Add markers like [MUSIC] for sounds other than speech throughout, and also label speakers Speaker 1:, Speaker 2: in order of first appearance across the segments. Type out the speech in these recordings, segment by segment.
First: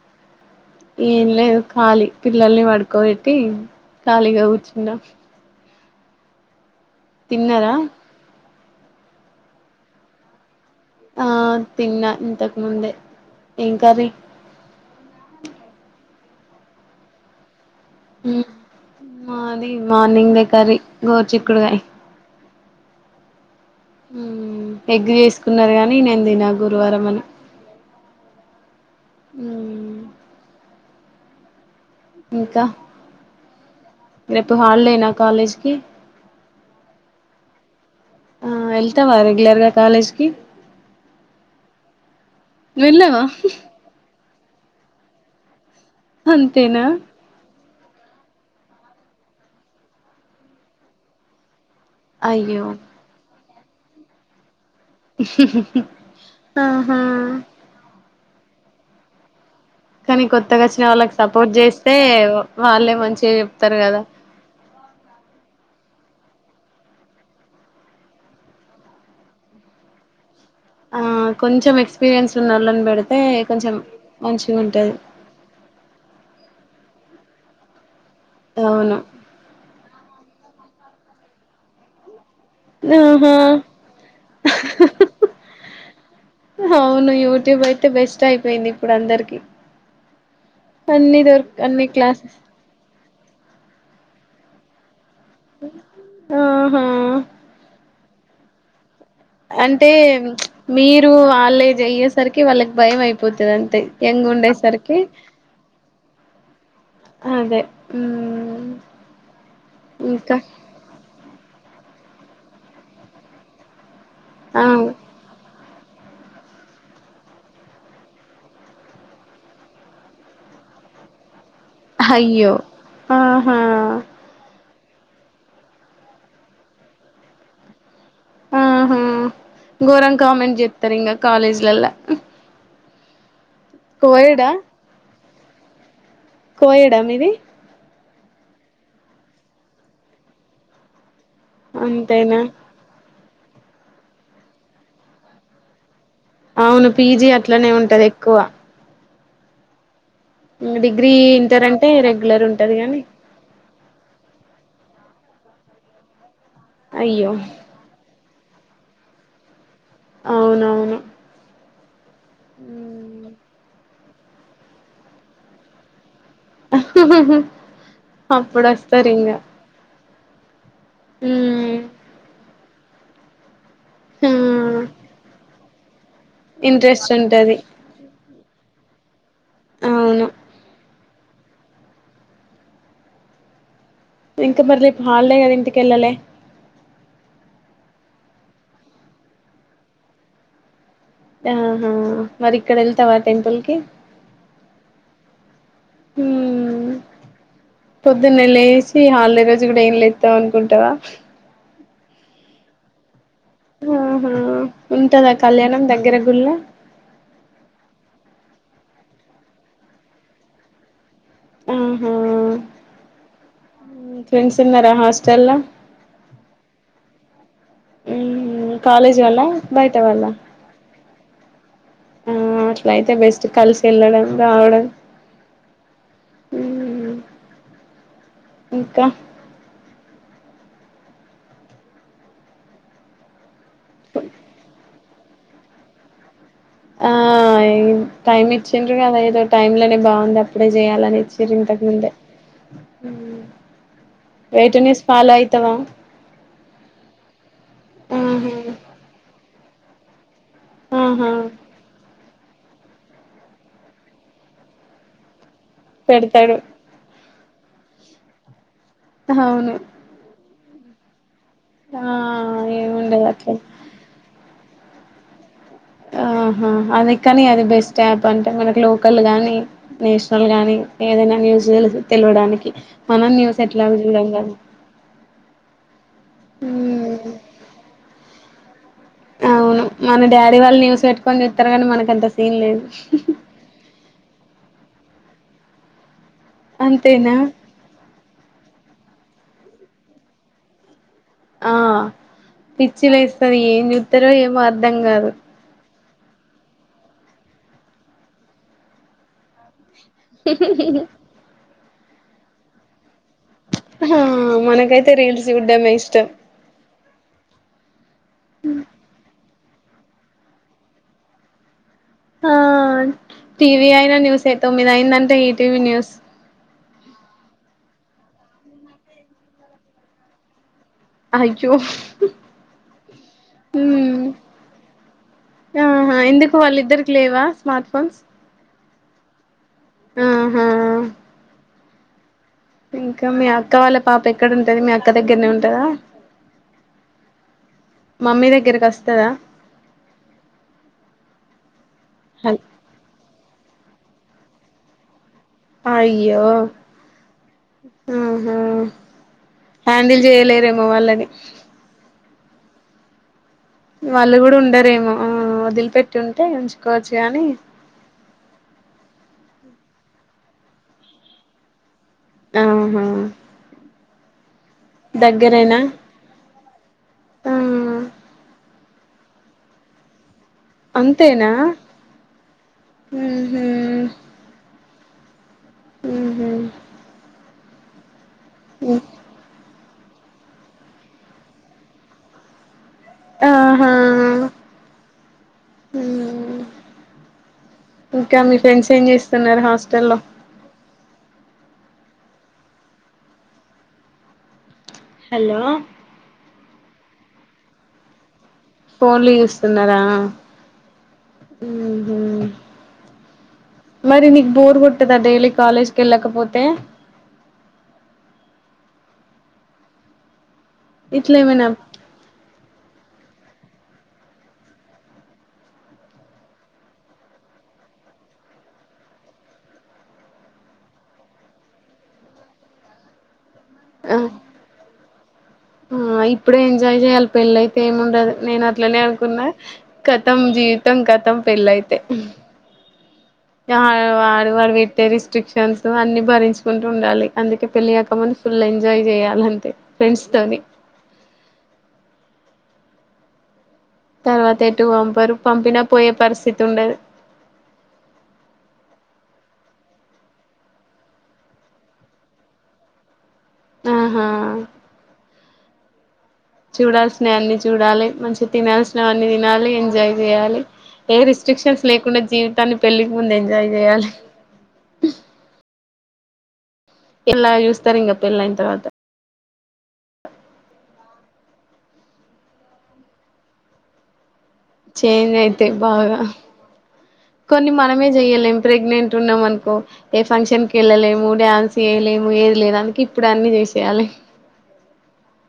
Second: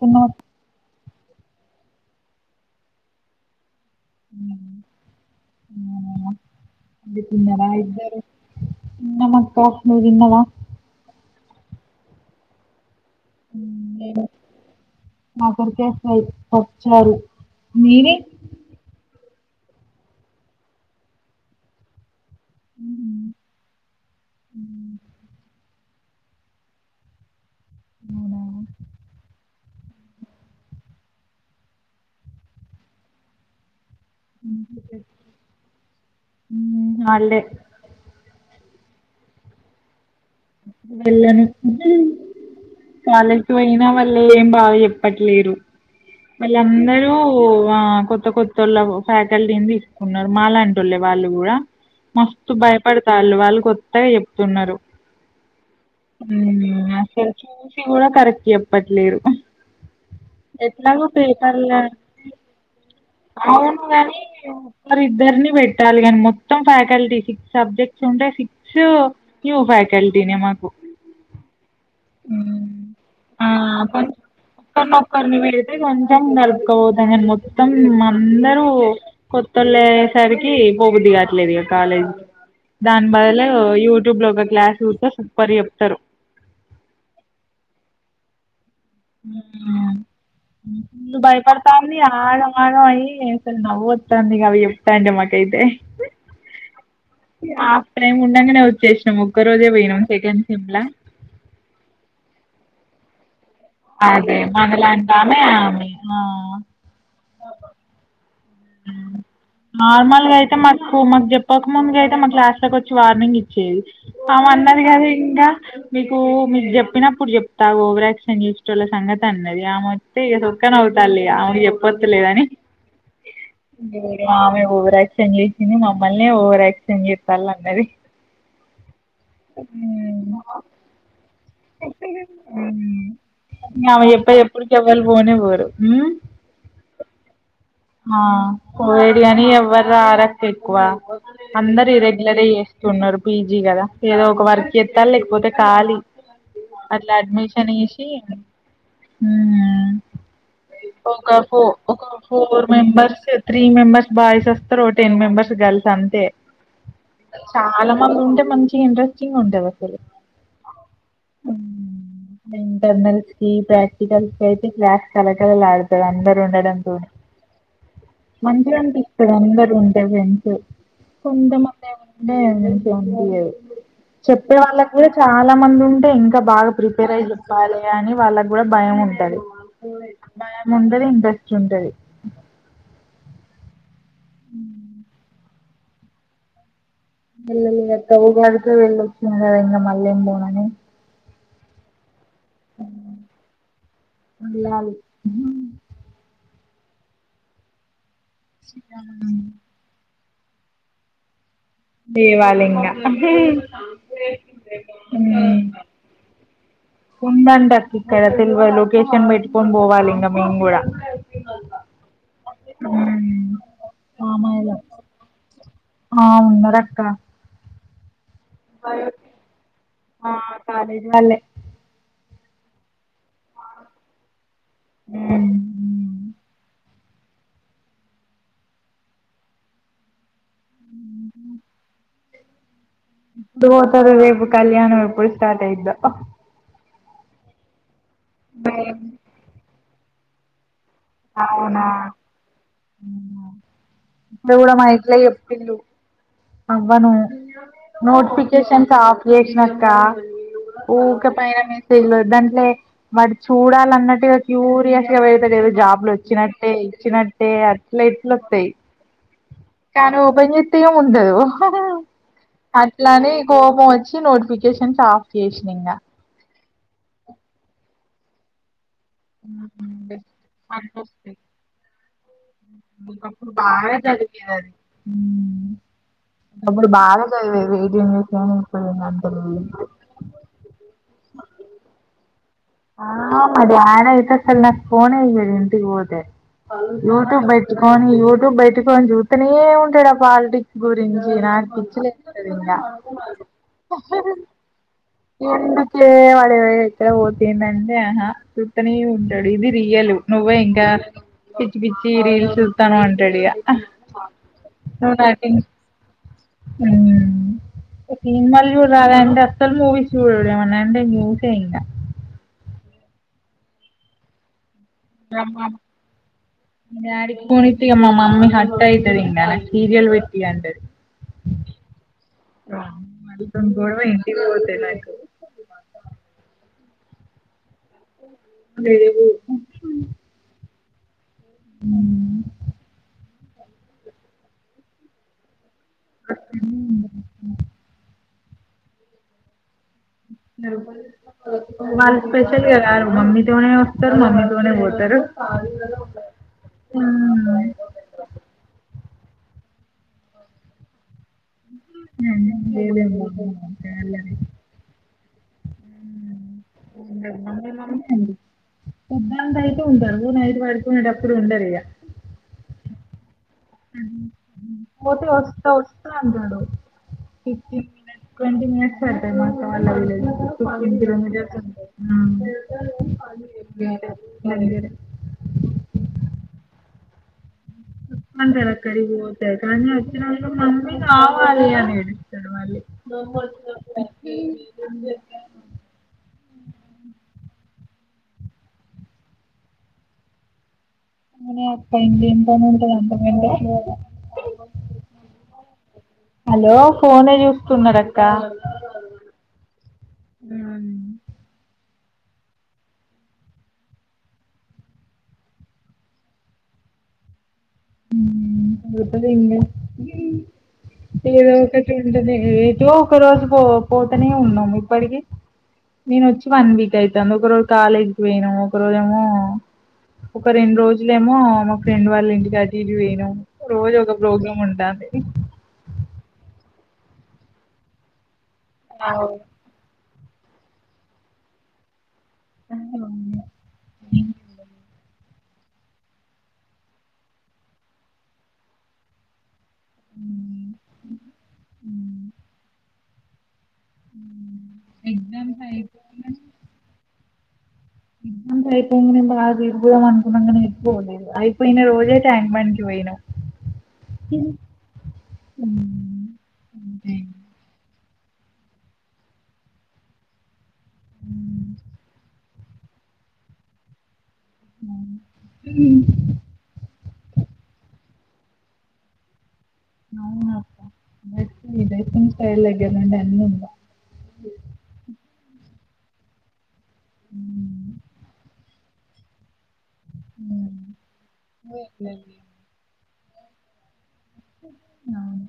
Speaker 1: తిన్నావా?
Speaker 2: ఏం లేదు ఖాళీ పిల్లల్ని పడుకోబెట్టి ఖాళీగా కూర్చున్నా
Speaker 1: ఇగ తిన్నార
Speaker 2: తిన్నారా
Speaker 1: ఇద్దారు తిన్నామక్క నువ్ తిన్నావా
Speaker 2: ఆ తిన్నా ఇంతకు ముందే ఏం కర్రీ
Speaker 1: నేను మాకొరు కేస్సై పాప్ చ్చారు మీరి
Speaker 2: మాది మార్నింగ్ దే కరి గోరు చిక్కుడుగాయ్ ఉమ్ ఎగ్గు చేసుకున్నారు గా నీ నేను తిన గురువారం అని
Speaker 1: అవునా
Speaker 2: ఇంకా రేప్ హాలిడే నా కాలేజీ కీ
Speaker 1: ఉమ్, వాళ్ళే
Speaker 2: అ వెళ్తావా రెగ్యులర్ గా కాలజీ కీ
Speaker 1: వెళ్ళను
Speaker 2: వెళ్ళావా
Speaker 1: కాలేజి కి పోయినా మ ఏం బాగ చెప్పట్లేలేరు మళ్ళ
Speaker 2: అంతేనా
Speaker 1: అందరూ ఆ కొత్త కొత్తోళ్ళ ఫ్యాకల్టీని తీసుకున్నారు మాలాంటొళ్ళే వాళ్ళు కూడా మస్తు
Speaker 2: అయ్యో
Speaker 1: భయపడతాళ్ళు వాళ్ళు కొత్తగా చెప్తున్నారు ఉమ్ అసలు
Speaker 2: ఆహా
Speaker 1: చూసి కూడా కరెక్ట్ చెప్పట్లేరు
Speaker 2: కానీ కొత్తగా వచ్చిన
Speaker 1: ఎట్లాగో
Speaker 2: వాళ్ళకి సపోర్ట్ చేస్తే
Speaker 1: [UNINTELLIGIBLE]
Speaker 2: వాళ్ళే మంచిగా చెప్తారు కదా
Speaker 1: అవునుగాని ఇద్దరిని బె పెట్టాలి గనీ మొత్తం ఫ్యాకల్టీ సిక్స్ సబ్జెక్ట్స్ ఉంటే సిక్స్ న్యూ ఫ్యాకల్టీనే మా కు
Speaker 2: ఆ కొంచెం ఎక్స్పీరియన్స్ ఉన్నోళ్ళని పెడితే కొంచెం మంచిగా ఉంటది
Speaker 1: కల్పకపోతం కని మొత్తం అందరు
Speaker 2: అవును
Speaker 1: కొత్తలే సరికి పోబుద్ది కాట్లేదు ఇగ కాలేజ్ కి దాని
Speaker 2: ఆహా
Speaker 1: బదులు యూట్యూబ్ లో ఒక క్లాస్ చూస్తే సూపర్ చెప్తారు
Speaker 2: అవును యూట్యూబ్ అయితే బెస్ట్ అయిపోయింది ఇప్పుడు అందరికి
Speaker 1: ఉమ్ ఫుల్లు
Speaker 2: అన్ని దొరక అన్ని
Speaker 1: భయపడతంది
Speaker 2: క్లాసెస్
Speaker 1: ఆగం ఆగం అయి అసల్ నవ్వుత్తంది ఇగ అవి చెప్తాంటే మకైతే
Speaker 2: ఆహా
Speaker 1: మేము ఉండగానే వచ్చేస్
Speaker 2: అంటే మీరు వాళ్ళ ఎ ఏజ్ అయ్యే సరికి వాళ్ళకి భయం అయిపోతది తే ఎంగ్
Speaker 1: అదే
Speaker 2: ఉండే సరికి
Speaker 1: మనలాంటి ఆమె ఆమె ఆ
Speaker 2: అదే ఉమ్
Speaker 1: ఉం నార్మల్ గా
Speaker 2: ఇంకా
Speaker 1: అయితే మాకు మాకు చెప్పక ముందుకైతే మా క్లాస్ లోకి వచ్చి వార్నింగ్ ఇచ్చేది అమ
Speaker 2: ఆ
Speaker 1: అన్నది కనీ ఇంకా మీకు మీరు చెప్పినప్పుడు చెప్తా ఓవరాక్షన్ చేసేటోళ్లు సంగతి అన్నది ఆ మొత్తే ఇక సొక్కన తల్లిఇగ ఆమెకి చెప్పత్త లేదని
Speaker 2: అయ్యో ఆహా
Speaker 1: ఆమె ఓవర్ ఓవర్ కరెక్షన్ చేసింది మమ్మల్నే ఓవర్ యాక్షన్ చేస్తాల అన్నది
Speaker 2: ఆహ గోరంగా కామెంట్స్ చెత్తరిగ కాలేజీ లల్లా
Speaker 1: ఆమె చెప్పే చెపుడుకు ఎవ్వలు పోనే పోరు ఉం
Speaker 2: కోఏడ్ ఆ మీది
Speaker 1: ఆ కోవిడ్ గని ఎవ్వరు రారు అక్క ఎక్కువ అందరు
Speaker 2: అంతేనా
Speaker 1: ఇరరెగ్యులర్ చేస్తున్నారు పీజీ కదా ఏదో ఒక వర్క్ చేత్తల్ లేకపోతే కాలి
Speaker 2: అవును
Speaker 1: అట్లా
Speaker 2: పీజీ అట్లనే
Speaker 1: అడ్మిషన్
Speaker 2: ఉంటది
Speaker 1: ఏసీ
Speaker 2: ఎక్కువ
Speaker 1: ఉమ్
Speaker 2: డిగ్రీ
Speaker 1: ఒక ఫో
Speaker 2: ఇంటర్ అంటే
Speaker 1: ఒక
Speaker 2: రెగ్యులర్
Speaker 1: ఫోర్
Speaker 2: ఉంటది గాని
Speaker 1: మెంబర్స్ త్రీ మెంబర్స్ బాయ్స్ వస్తారు ఒ టెన్ మెంబర్స్ గర్ల్స్ అంతే
Speaker 2: అయ్యో
Speaker 1: చాలా మంది ఉంటే మంచిగ ఇంటరెస్టింగ్ ఉంటది అసలు
Speaker 2: అవునవును
Speaker 1: ఇంటర్నల్స్ కీ ప్రాక్టికల్ అయితే క్లాస్ కలకాలడుతాది అందరు [UNINTELLIGIBLE]
Speaker 2: అప్పుడు
Speaker 1: మంచిగా ఆన్
Speaker 2: వస్తారు
Speaker 1: అనిపిస్తది
Speaker 2: ఇంగా
Speaker 1: అందరు
Speaker 2: మ్మ్
Speaker 1: కొంతమంది ఏమే ఉంటే మంచిగా అనిపియ్యది
Speaker 2: ఆ
Speaker 1: చెప్పే వాళ్ళకి చాలా మంది ఉంటే ఇంకా బాగా
Speaker 2: ఇంట్రెస్ట్
Speaker 1: ప్రిపేర్ అయి
Speaker 2: ఉంటది
Speaker 1: చెప్పాలి అని వాళ్ళ కూడా భయం ఉంటది
Speaker 2: అవును
Speaker 1: భయం ఉంటది ఇంట్రెస్ట్ ఉంటది
Speaker 2: ఇంకా మరళీ రేప్ హాలిడే కద ఇంటికి వెళ్ళాలే
Speaker 1: వెళ్ళలేదు అక్క ఉగాదికి వెళ్ళివచ్చన ఇంక మళ్ళ ఎం పోనని
Speaker 2: ఆహా మరి ఇక్కడ వెళ్తావా టెంపుల్ కి
Speaker 1: వెళ్ళాలి
Speaker 2: పొద్దున్నె లేసి హలీడే రోజు కూడా ఏం లేతం అనుకుంటవా
Speaker 1: లేవాలింగ
Speaker 2: ఆహా ఉంటదా కళ్యాణం దగ్గర గుళ్ళ
Speaker 1: ఉందంట అక్క ఇక్కడ తెలివ లొకేషన్ పెట్టుకొని పోవాలి ఇంకా మేము కూడా
Speaker 2: ఆహం ఆ ఫ్రెండ్స్
Speaker 1: మామయ్యలు
Speaker 2: ఉన్నారా హాస్టల్ ల
Speaker 1: ఆ ఉన్నారక్క
Speaker 2: మ్మ్ కాలేజ్ వాల్ల బయట వాల్ల
Speaker 1: వాలె
Speaker 2: ఆ అట్ల అయితే బెస్ట్ కలిసి వెళ్ళడం రావడం ఇంకా
Speaker 1: తారు రేపు కళ్యాణం ఏపుడు స్టార్ట్ అయిదో
Speaker 2: ఆ టైం ఇచ్చిండ్రగద ఏదో టైమ్ లోనే బాగుంది అప్పుడే చేయాలనీ ఇచ్చిరు
Speaker 1: అవునా
Speaker 2: ఇంతకముందే
Speaker 1: ఇప్పుడు కూడా
Speaker 2: వేటూన్యూస్
Speaker 1: మైక్ లో
Speaker 2: ఫాలో ఐతావా
Speaker 1: చెప్పిళ్ళు అవ్వను నోటిఫికేషన్స్ ఆఫ్ చేసినక్క ఊకే
Speaker 2: ఆహా
Speaker 1: పైన మెసేజ్లు దాని మరి చూడాలన్నట్టు క్యూరియస్ గా పెడతది ఏదో జాబ్లు
Speaker 2: పెడతాడు
Speaker 1: వచ్చినట్టే ఇచ్చినట్ టే అట్లైట్లవతే
Speaker 2: అవును
Speaker 1: కానీ ఓపెన్ చేతే ఎం ఉండదు
Speaker 2: ఆ ఏముండదు
Speaker 1: అట్లానే
Speaker 2: అట్లే
Speaker 1: కోపం వచ్చి నోటిఫికేషన్ ఆఫ్ చేసిన ఇంగ
Speaker 2: ఆహా అది కాని అది బెస్ట్ యాప్ అంటే మనకు లో కల్ గానీ నేషనల గానీ ఏదైనా న్యూస్ తెలుస్ తెలవడానికి మనం
Speaker 1: ఒకప్పుడు
Speaker 2: న్యూస్
Speaker 1: బాగా
Speaker 2: ఎట్లాగో చూడం
Speaker 1: చదివది
Speaker 2: కదా
Speaker 1: అది ఒకప్పుడో
Speaker 2: ఉమ్
Speaker 1: బాగా చదివేది ఎయిటిన్ న్యూ
Speaker 2: అవును మన డాడీ వాళ్ళు న్యూస్ పెట్టుకొని జుతారు గానీ మనకు అంత సీన్ లేదు
Speaker 1: ఆ మా డాడీ అయితే అసల్ ఫోనే ఈయడు ఇంటికిపోతే
Speaker 2: అంతేనా
Speaker 1: యూట్యూబ్ బెట్టుకొని యూట్యూబ్ బైటక్ ఫోన్ జూతానే ఉంటాడూ ఆ పొలిటికస్ గు రించి నాకు
Speaker 2: ఆ
Speaker 1: పిచ్చి లేస్తాది ఇంగా
Speaker 2: పిచ్చి లేస్తది ఏం చూస్తారో ఏమో అర్ధం కాదు
Speaker 1: వాడ ఎక్కడ పోతుందంటే ఆహ చూతనే ఉంటాడు ఇది రియల్ నువ్వే ఇంకా పిచ్చి పిచ్చి రీల్స్ చూస్తాను అంటాడు ఇగ
Speaker 2: ఆ మనకైతే రీల్స్ చూడ్డమే ఇష్టం
Speaker 1: హా సినిమాల్ చూడరాద్ అస్సల్ మూవీస్ చూడరు ఏమనాంటే ఆ న్యూసే ఇంగ
Speaker 2: ఆ టీవీ అయినా న్యూస్ ఎ తొమ్మిదిఅయింది అంటే ఈటివి న్యూస్
Speaker 1: ఇక మా మమ్మీ హట్ అయితది ఇంగా సీరియల్ పెట్టి ఇగ అంటది.
Speaker 2: అయ్యో
Speaker 1: అ విటితోని గొడవ
Speaker 2: ఉమ్
Speaker 1: ఇంటికి పోతే నైట్
Speaker 2: ఆహా ఎందుకు వాళ్ళిద్దరికి లేవా స్మార్ట్ ఫోన్స్
Speaker 1: లేవు
Speaker 2: ఆహా
Speaker 1: ఉమ్
Speaker 2: ఇంకా మీ అక్క వాళ్ళ పాప ఎక్కడుంటది మీ అక్క దగ్గరనే ఉంటదా మమ్మీ దగ్గరకొస్తదా
Speaker 1: వాళ్ళు
Speaker 2: హల్
Speaker 1: స్పెషల్ గదా మమ్మీ తోనే వస్తరు మమ్మీతోనే పోతరు
Speaker 2: అయ్యో హుహూ హ్యాండిల్ జేయలేరేమో వాళ్ళని
Speaker 1: ఎం జేయలేరు
Speaker 2: వాళ్ళు కూడా ఉండరేమో ఆ వదిలిపెట్టి ఉంటే కొంచ
Speaker 1: ఆ మమ్మీమమ్మీ ఏ అంది పోద్దంతై ఉం నైట్ పడుకునేటప్పుడు అప్పుడు ఉండరిగా
Speaker 2: ఆహా
Speaker 1: పోతే వస్తా
Speaker 2: దగ్గరేనా
Speaker 1: వస్తా అన్నాడు.
Speaker 2: ఆ
Speaker 1: ఫిఫ్టీన్ మినిట్స్ టొంటి మినిట్స్ పడతది మా అక్క వాళ్ళ ఊరికి వాళ్లిద్దరు [UNINTELLIGIBLE]
Speaker 2: అంతేనా
Speaker 1: ఉంటరు
Speaker 2: ఊహూ
Speaker 1: ఆ ఎంలె
Speaker 2: ఉహు
Speaker 1: కొందరక్కడికి పోతే కాని ఇడుండి మమ్మీ కావాలి అని ఏడుస్తాడు మళ్ళీ
Speaker 2: ఆహా
Speaker 1: హ్ హి
Speaker 2: ఊ ఇంకా మీ ఫ్రెండ్స్ ఏంజేస్తున్నారు హాస్టల్ లో
Speaker 1: ఆహ్ ఎంపనుంటది అంతకు [UNINTELLIGIBLE]
Speaker 2: హలో
Speaker 1: హలో ఫోనే చూస్తున్నాడక్క
Speaker 2: ఫోన్లు చూస్తున్నారా ఉహు మరి నీకు బోర్కొట్టదా డైలీ కాలేజ్కి వెళ్ళకపోతే
Speaker 1: ఉహ్ ఒత్తదె ఇంగ
Speaker 2: ఇట్లా
Speaker 1: ఏదో
Speaker 2: ఏమైనా
Speaker 1: ఒకటి ఉంటెనె ఏదో ఒకరోజు పో పోతనే ఉన్నాము ఇప్పటికీ నేను వచ్చి వన్ వీక్ అయితాంది. ఒక రోజు కాలేజ్కి పోయనా ఒక రోజు ఏమో ఒక రెండు రోజులేమో మా ఫ్రెండ్ వాళ్ళ ఇంటికాటిక్ తీరవొయ్నం రోజు ఒక
Speaker 2: ఆ
Speaker 1: ప్రోగ్రామ్ ఉంటాంది
Speaker 2: ఆ ఇప్పుడే ఎంజాయ్ చెయ్యాలి. పెళ్ళి అయితే ఏముండదు, నేను అట్లనే
Speaker 1: అవును
Speaker 2: అనుకున్నా. కతం జీవితం కతం పెళ్ళయితే
Speaker 1: అ
Speaker 2: వా వాడు వడు వెట్టె రిస్క్ స్టక్షన్స్ తో అన్ని భరించుకుంటూ ఉండాలి. అందుకే పెళ్ళికాకముందు ఫుల్ ఎంజాయ్ చేయాలంతే. ఫ్రెండ్స్ తోని తర్వాత ఎటువంపరు.
Speaker 1: ఎగ్జామ్స్
Speaker 2: పంపినా పోయే
Speaker 1: అయిపోగానే
Speaker 2: పరిస్థితి ఉండదు.
Speaker 1: ఎగ్జామ్స్ అయిపోంగానే పొదాం అనుకున్నం గాని పోలేదు. అయిపోయిన రోజే ట్యాంక్ బండ్ కి పోయినా.
Speaker 2: ఆహా
Speaker 1: అంతే
Speaker 2: చూడాల్సిన అన్ని చూడాలి. మంచి తినాల్సిన అవన్నీ తినాలి. ఎంజాయ్ చేయాలి. ఏ రిస్ట్రిక్షన్స్ లేకుండా జీవి అన్ని పెళ్ళికి ముందు ఎంజాయ్ చేయాలి. ఎలా చూస్తరింగ పెళ్ళైన తర్వాత
Speaker 1: అవునక్క డైటింగ్ డైటింగ్ స్టైల్ దగ్గర్నుండి అన్నుందా
Speaker 2: చేంజ్ అయితై బాగా కొన్ని మనమే జేయ్యలేం ప్రెగ్నెంట్ ఉన్నామనుకో ఏ ఫంక్షన్ కి వెళ్ళలేము. డ్యాన్స్ చేయలేము.
Speaker 1: ఎట్లనే
Speaker 2: ఏది లేదు అందుకే ఇప్పుడు అన్ని చేసేయాలి.
Speaker 1: అవును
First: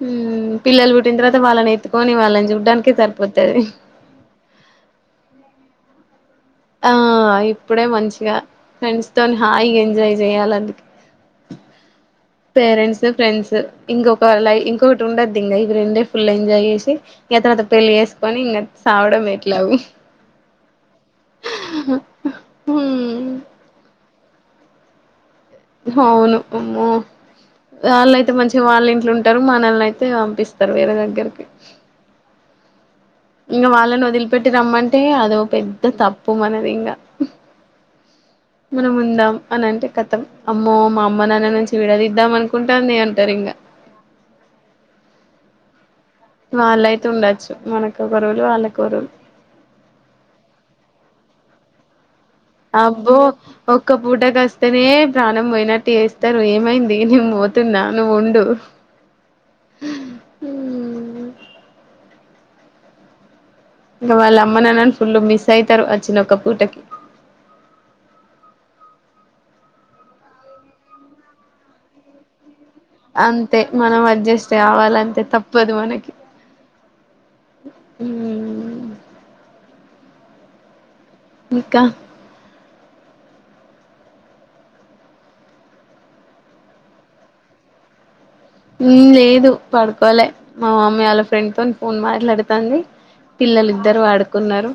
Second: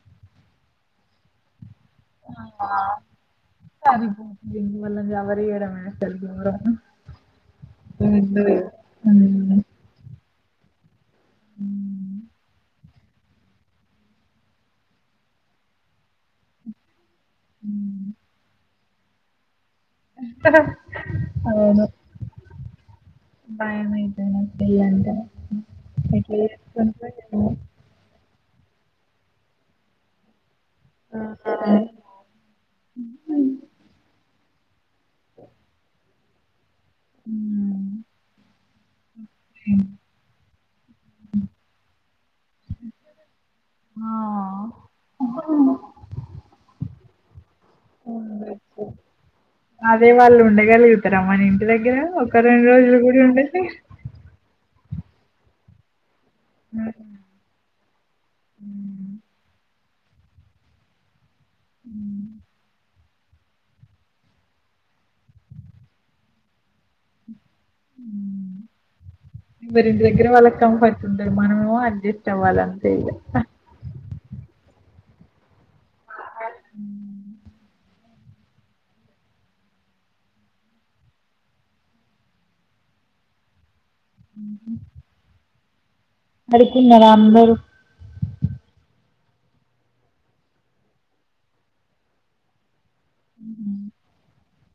Speaker 2: హుమ్మ్ పిల్లలు పుట్టిన తరవాత వాళ్ళనే తుకొని వాళ్ళని చూడ్డానికే సరిపోతది
Speaker 1: సరిపోతుంది వాళ్ళని ఎవరు చేయడం అసలు ఘోరం
Speaker 2: ఆ ఇప్పుడే మంచిగా
Speaker 1: రెండు వేలు.
Speaker 2: ఫ్రెండ్స్ తొనీ హాయిగా ఎంజాయ్ జేయ్యాలందుకే
Speaker 1: ఊఉ
Speaker 2: పేరెంట్స్ ఫ్రెండ్స్ ఇంకొక లై ఇంకొకటి ఉండద్దు. ఇంగ ఇవి రెండే ఫుల్ ఎంజాయ్ ఏసి యతనతన్ పెళ్ళి యేసుకొని ఇంగా సావడం ఎట్లవు
Speaker 1: అవును
Speaker 2: హ్మ్
Speaker 1: భయమయ్ ఏమో పెళ్లంటే
Speaker 2: హవ్ను అమ్మో
Speaker 1: ఏమో
Speaker 2: వాళ్ళయితే మంచిగ వాళ్ళ ఇంట్లో ఉంటరు మనల్ని అయితే పంపిస్ తర్ వేరే దగ్గర్కి ఇంగ వాళ్ళని వదిలిపెట్టి రమ్మంటే అదో పెద్ద తప్పు మనదింగా
Speaker 1: ఉమ్
Speaker 2: మనముందాం అనంటే కథం అమ్మో మా అమ్మ నాన్న నుంచి విడదిద్దాం అనుకుంటాంది. అంటార్ ఇంగా
Speaker 1: ఆ
Speaker 2: వాళ్ళయితే ఉండచ్చు మనకోక రూల్ వాళ్ళకో రూల్
Speaker 1: అదే వాళ్ళు ఉండగల్గుతర మన ఇంటి దగ్గర ఒక్
Speaker 2: అబ్బో ఒక్క పూట కస్త్ టేనే ప్రాణం బోయినట్టు ఏస్తారు ఏమైంది నేన్ బోతున్న నువుండూ ఇంగ వాళ్ళ అమ్మనాన్నని ఫుల్లు మిస్ అయితరు. అచ్చిన ఒక్క పూటకి
Speaker 1: ఉహ్మ్ ఎవరింటి దగ్గర వాళ్ళకి కంఫర్ట్ ఉంటది మనమేమో అడ్జస్ట్ అవ్వాల
Speaker 2: అంతే మనం అడ్జస్ట్ కావాలంతే తప్పదు మనకి ఊమ్మ్ ఇంకా
Speaker 1: ఉహు పడుకున్నరా అందరూ
Speaker 2: ఉమ్మ్ లేదు పడుకోలే మా మమ్మీ ఆళ్ళ ఫ్రెండ్ తో ఫోన్ మాట్లాడుతాంది.
Speaker 1: ఉమ్.
Speaker 2: పిల్లలిద్దరు వడుకున్నరు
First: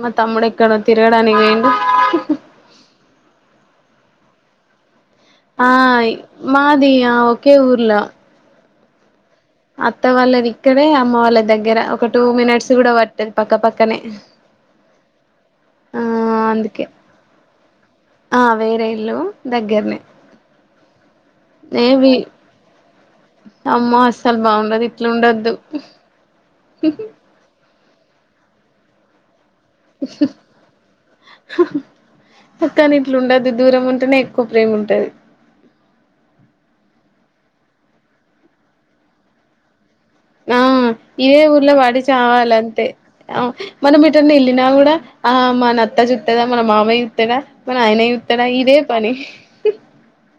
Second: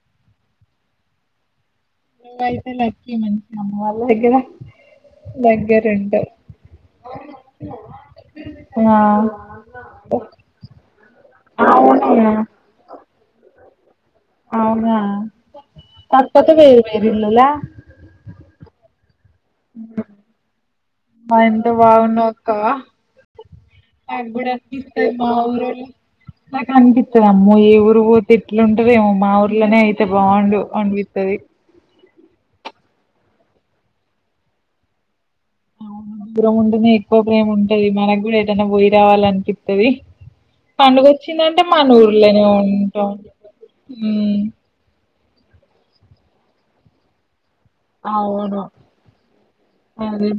Speaker 2: మా తమ్ముడెక్కడో తిరగడానికి వేయిండు
Speaker 1: నువ్వు అయితే లక్కీ మంచి అమ్మ వాళ్ళ దగ్గర
Speaker 2: ఆయ్
Speaker 1: దగ్గరుంటాయి
Speaker 2: మాది ఆ ఒకే ఊర్లో
Speaker 1: ఆ
Speaker 2: అత్త వాళ్ళదిక్కడే అమ్మ వాళ్ళ దగ్గర ఒక
Speaker 1: అవునా
Speaker 2: టూ మినిట్స్ గూడ వట్టది పక్క పక్కనే
Speaker 1: అవునా
Speaker 2: ఆ
Speaker 1: పక్కతో
Speaker 2: అందుకే
Speaker 1: వేరే ఇల్లులా
Speaker 2: దగ్గర్నె
Speaker 1: మా ఎంత బాగుండోక్క
Speaker 2: అమ్మో అస్సలు
Speaker 1: మాగుడా
Speaker 2: బాగుండదు ఇట్లా
Speaker 1: అనిపిస్తది
Speaker 2: ఉండొద్దు
Speaker 1: మాఊరే మాకన్పితది అమ్మో ఏవూర్ ఇరు తిట్లుంటదేమో మా ఊర్లేనే అయితే బాగుండు అనిపిత్తది.
Speaker 2: అకాని ఇట్లుండదు దూరం ఉంటేనే ఎక్కువ ప్రేమ ఉంటది.
Speaker 1: అవునవును దూరము ఉంటేనే ఎక్కువ ప్రేమ ఉంటది. మనగూడా యేటయినా పోయి రావాలనిపిత్తది.
Speaker 2: నా ఆ
Speaker 1: పండుగ
Speaker 2: ఇదే
Speaker 1: వచ్చిందంటే
Speaker 2: ఊర్లో
Speaker 1: మన
Speaker 2: వడి
Speaker 1: ఊర్లోనే
Speaker 2: చావాలంతే
Speaker 1: ఉంటాం
Speaker 2: ఆ మనం ఎటన్న
Speaker 1: ఉమ్
Speaker 2: ఎల్లినా కూడా ఆ మన అత్త జూత్తదా మన మామయ్యత్తడా మయన జూత్తడా
Speaker 1: అవును
Speaker 2: ఇదే పని
Speaker 1: అదే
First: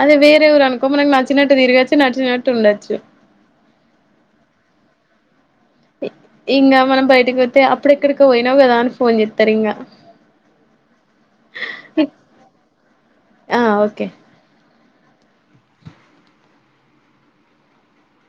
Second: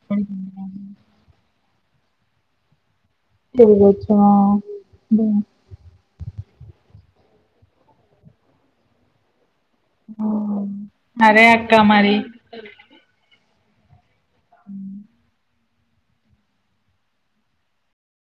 Speaker 2: అదే వేరే ఊరు అనుకో మనకు నచ్చినట్టు తిరగచ్చు. నచ్చినట్టు ఉండచ్చు.
Speaker 1: తిరుగొచ్చ ఆ
Speaker 2: ఈ ఇంగా మనం బయటకోతే అప్పుడెక్కడికో ఒయినవు గదా అని ఫోన్ జేత్ త్రింగా
Speaker 1: ఆ. సరే అక్క మరి
Speaker 2: ఆ ఓకే